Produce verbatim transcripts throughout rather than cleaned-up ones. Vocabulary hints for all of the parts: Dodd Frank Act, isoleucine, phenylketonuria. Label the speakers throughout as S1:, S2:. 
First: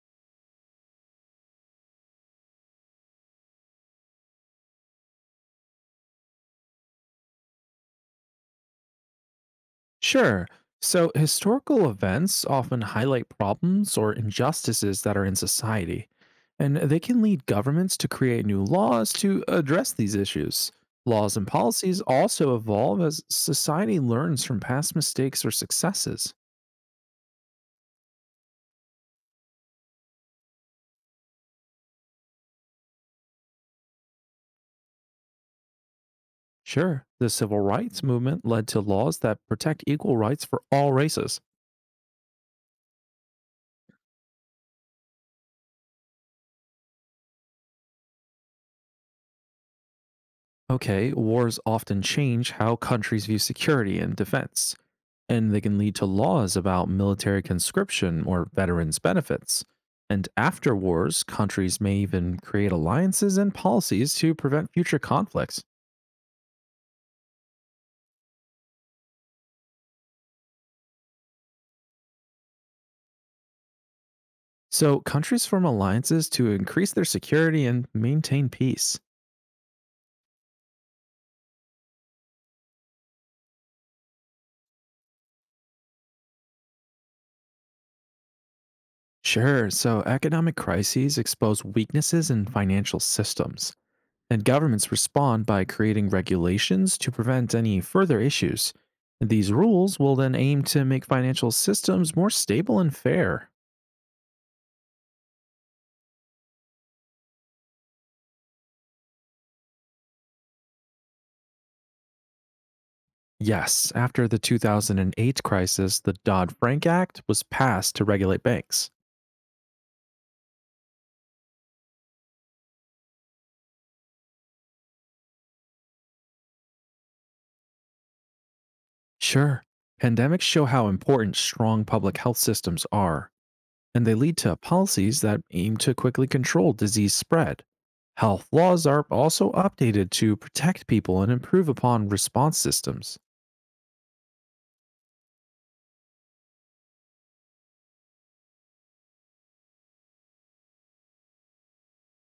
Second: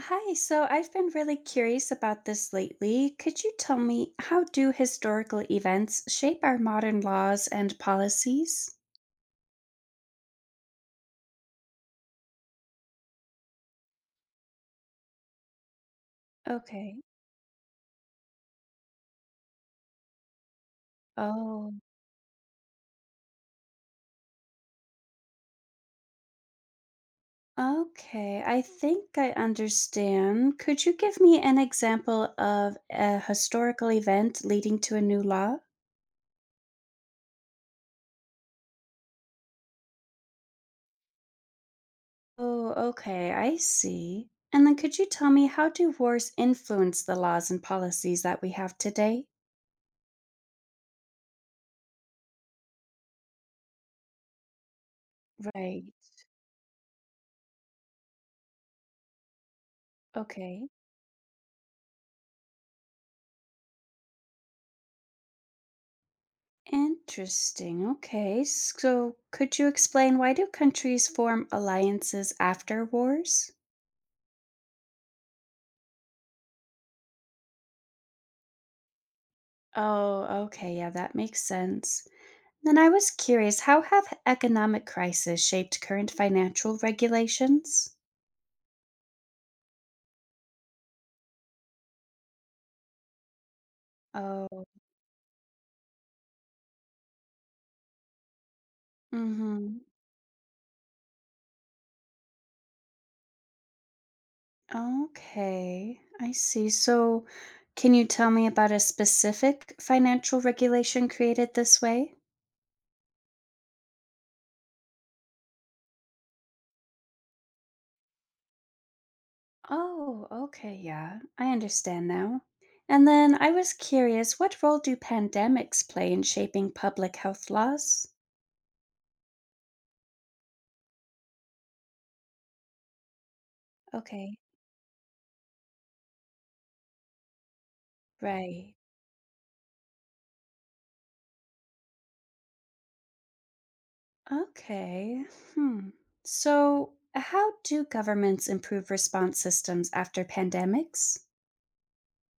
S1: Hi, so I've been really curious about this lately. Could you tell me, how do historical events shape our modern laws and policies?
S2: Sure. So, historical events often highlight problems or injustices that are in society, and
S1: Okay.
S2: they can lead governments to create new laws to address these issues. Laws and
S1: Oh,
S2: policies also evolve as society learns from past mistakes or successes.
S1: okay. I think I understand. Could you give me an example of a historical event leading to a new law?
S2: Sure, the civil rights movement led to laws that protect equal rights for all races.
S1: Oh, okay. I see. And then could you tell me, how do wars influence the laws and policies that we have today?
S2: Okay, wars often change how countries view security and defense, and they can
S1: Right.
S2: lead to laws about military conscription or veterans' benefits. And
S1: Okay.
S2: after wars, countries may even create alliances and policies to prevent future conflicts.
S1: Interesting. Okay. So, could you explain, why do countries form alliances after wars?
S2: So, countries form alliances to increase their security and maintain peace.
S1: Oh, okay. Yeah, that makes sense. Then I was curious, how have economic crises shaped current financial regulations?
S2: Sure, so economic crises expose weaknesses in financial systems, and
S1: Oh.
S2: governments respond by creating regulations to prevent any further issues. These
S1: Mm-hmm.
S2: rules will then aim to make financial systems more stable and fair.
S1: Okay. I see. So, can you tell me about a specific financial regulation created this way?
S2: Yes, after the two thousand eight crisis, the Dodd Frank Act was passed to regulate banks.
S1: Oh, okay, yeah, I understand now. And then I was curious, what role do pandemics play in shaping public health laws?
S2: Sure, pandemics show how important strong public health systems are, and they lead
S1: Okay,
S2: to policies that aim to quickly control disease spread. Health
S1: right.
S2: laws are also updated to protect people and improve upon response systems.
S1: Okay. Hmm. So, how do governments improve response systems after pandemics?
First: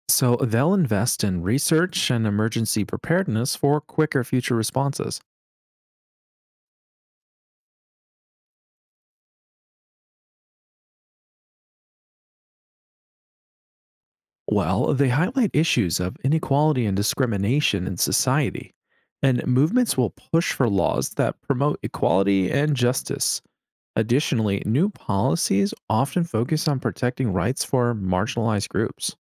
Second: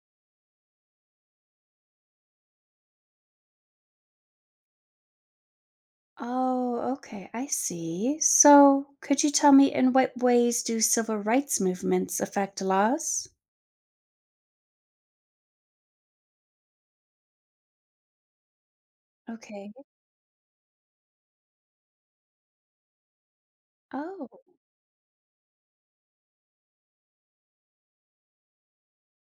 S2: So they'll invest in research and emergency preparedness for quicker future responses.
S1: Oh, okay, I see. So, could you tell me, in what ways do civil rights movements affect laws?
S2: Well, they highlight issues of inequality and discrimination in society, and
S1: Okay.
S2: movements will push for laws that promote equality and justice.
S1: Oh.
S2: Additionally, new policies often focus on protecting rights for marginalized groups.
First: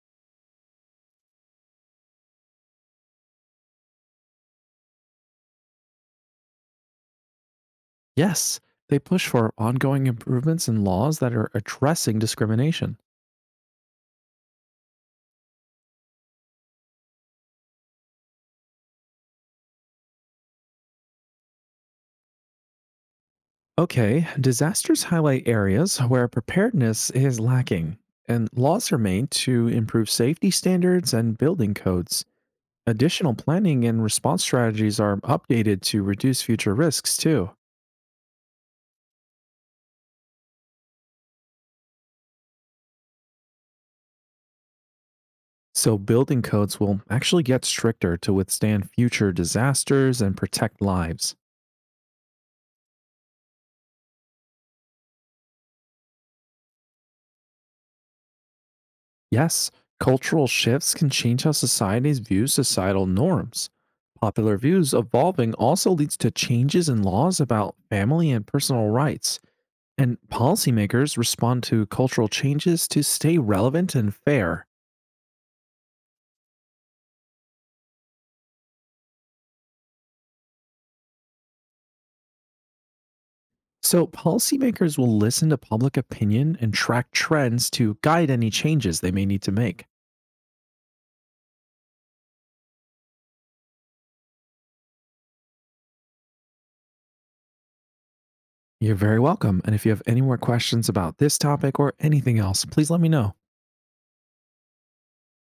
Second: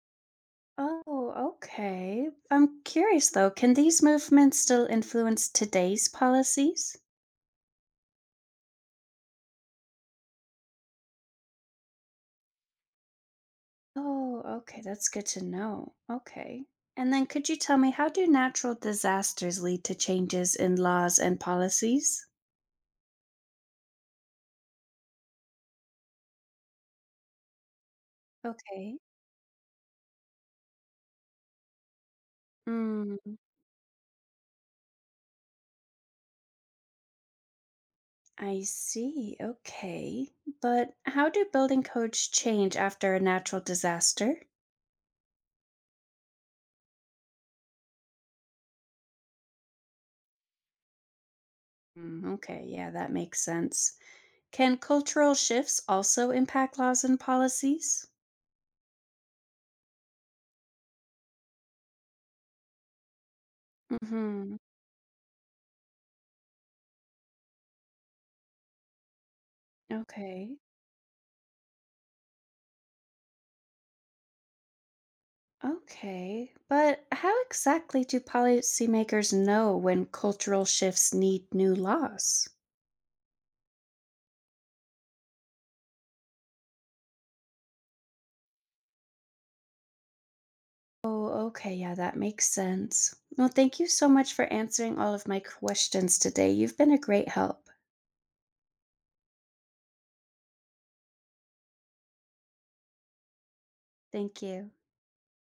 S1: Oh, okay. I'm curious though, can these movements still influence today's policies?
S2: Yes, they push for ongoing improvements in laws that are addressing discrimination.
S1: Oh, okay. That's good to know. Okay. And then could you tell me, how do natural disasters lead to changes in laws and policies?
S2: Okay, disasters highlight areas where preparedness is lacking, and laws are
S1: Okay.
S2: made to improve safety standards and building codes.
S1: Mm,
S2: Additional planning and response strategies are updated to reduce future risks, too.
S1: I see. Okay. But how do building codes change after a natural disaster?
S2: So, building codes will actually get stricter to withstand future disasters and protect lives.
S1: Mm, okay. Yeah, that makes sense. Can cultural shifts also impact laws and policies?
S2: Yes, cultural shifts can change how societies view societal norms.
S1: Mm-hmm.
S2: Popular views evolving also leads to changes in laws about family and personal rights, and
S1: Okay.
S2: policymakers respond to cultural changes to stay relevant and fair.
S1: Okay. But how exactly do policymakers know when cultural shifts need new laws?
S2: So, policymakers will listen to public opinion and track trends to guide any changes they may need to make.
S1: Oh, okay. Yeah, that makes sense. Well, thank you so much for answering all of my questions today. You've been a great help.
S2: You're very welcome. And if you have any more questions about this topic or anything else, please let me know.
S1: Thank you.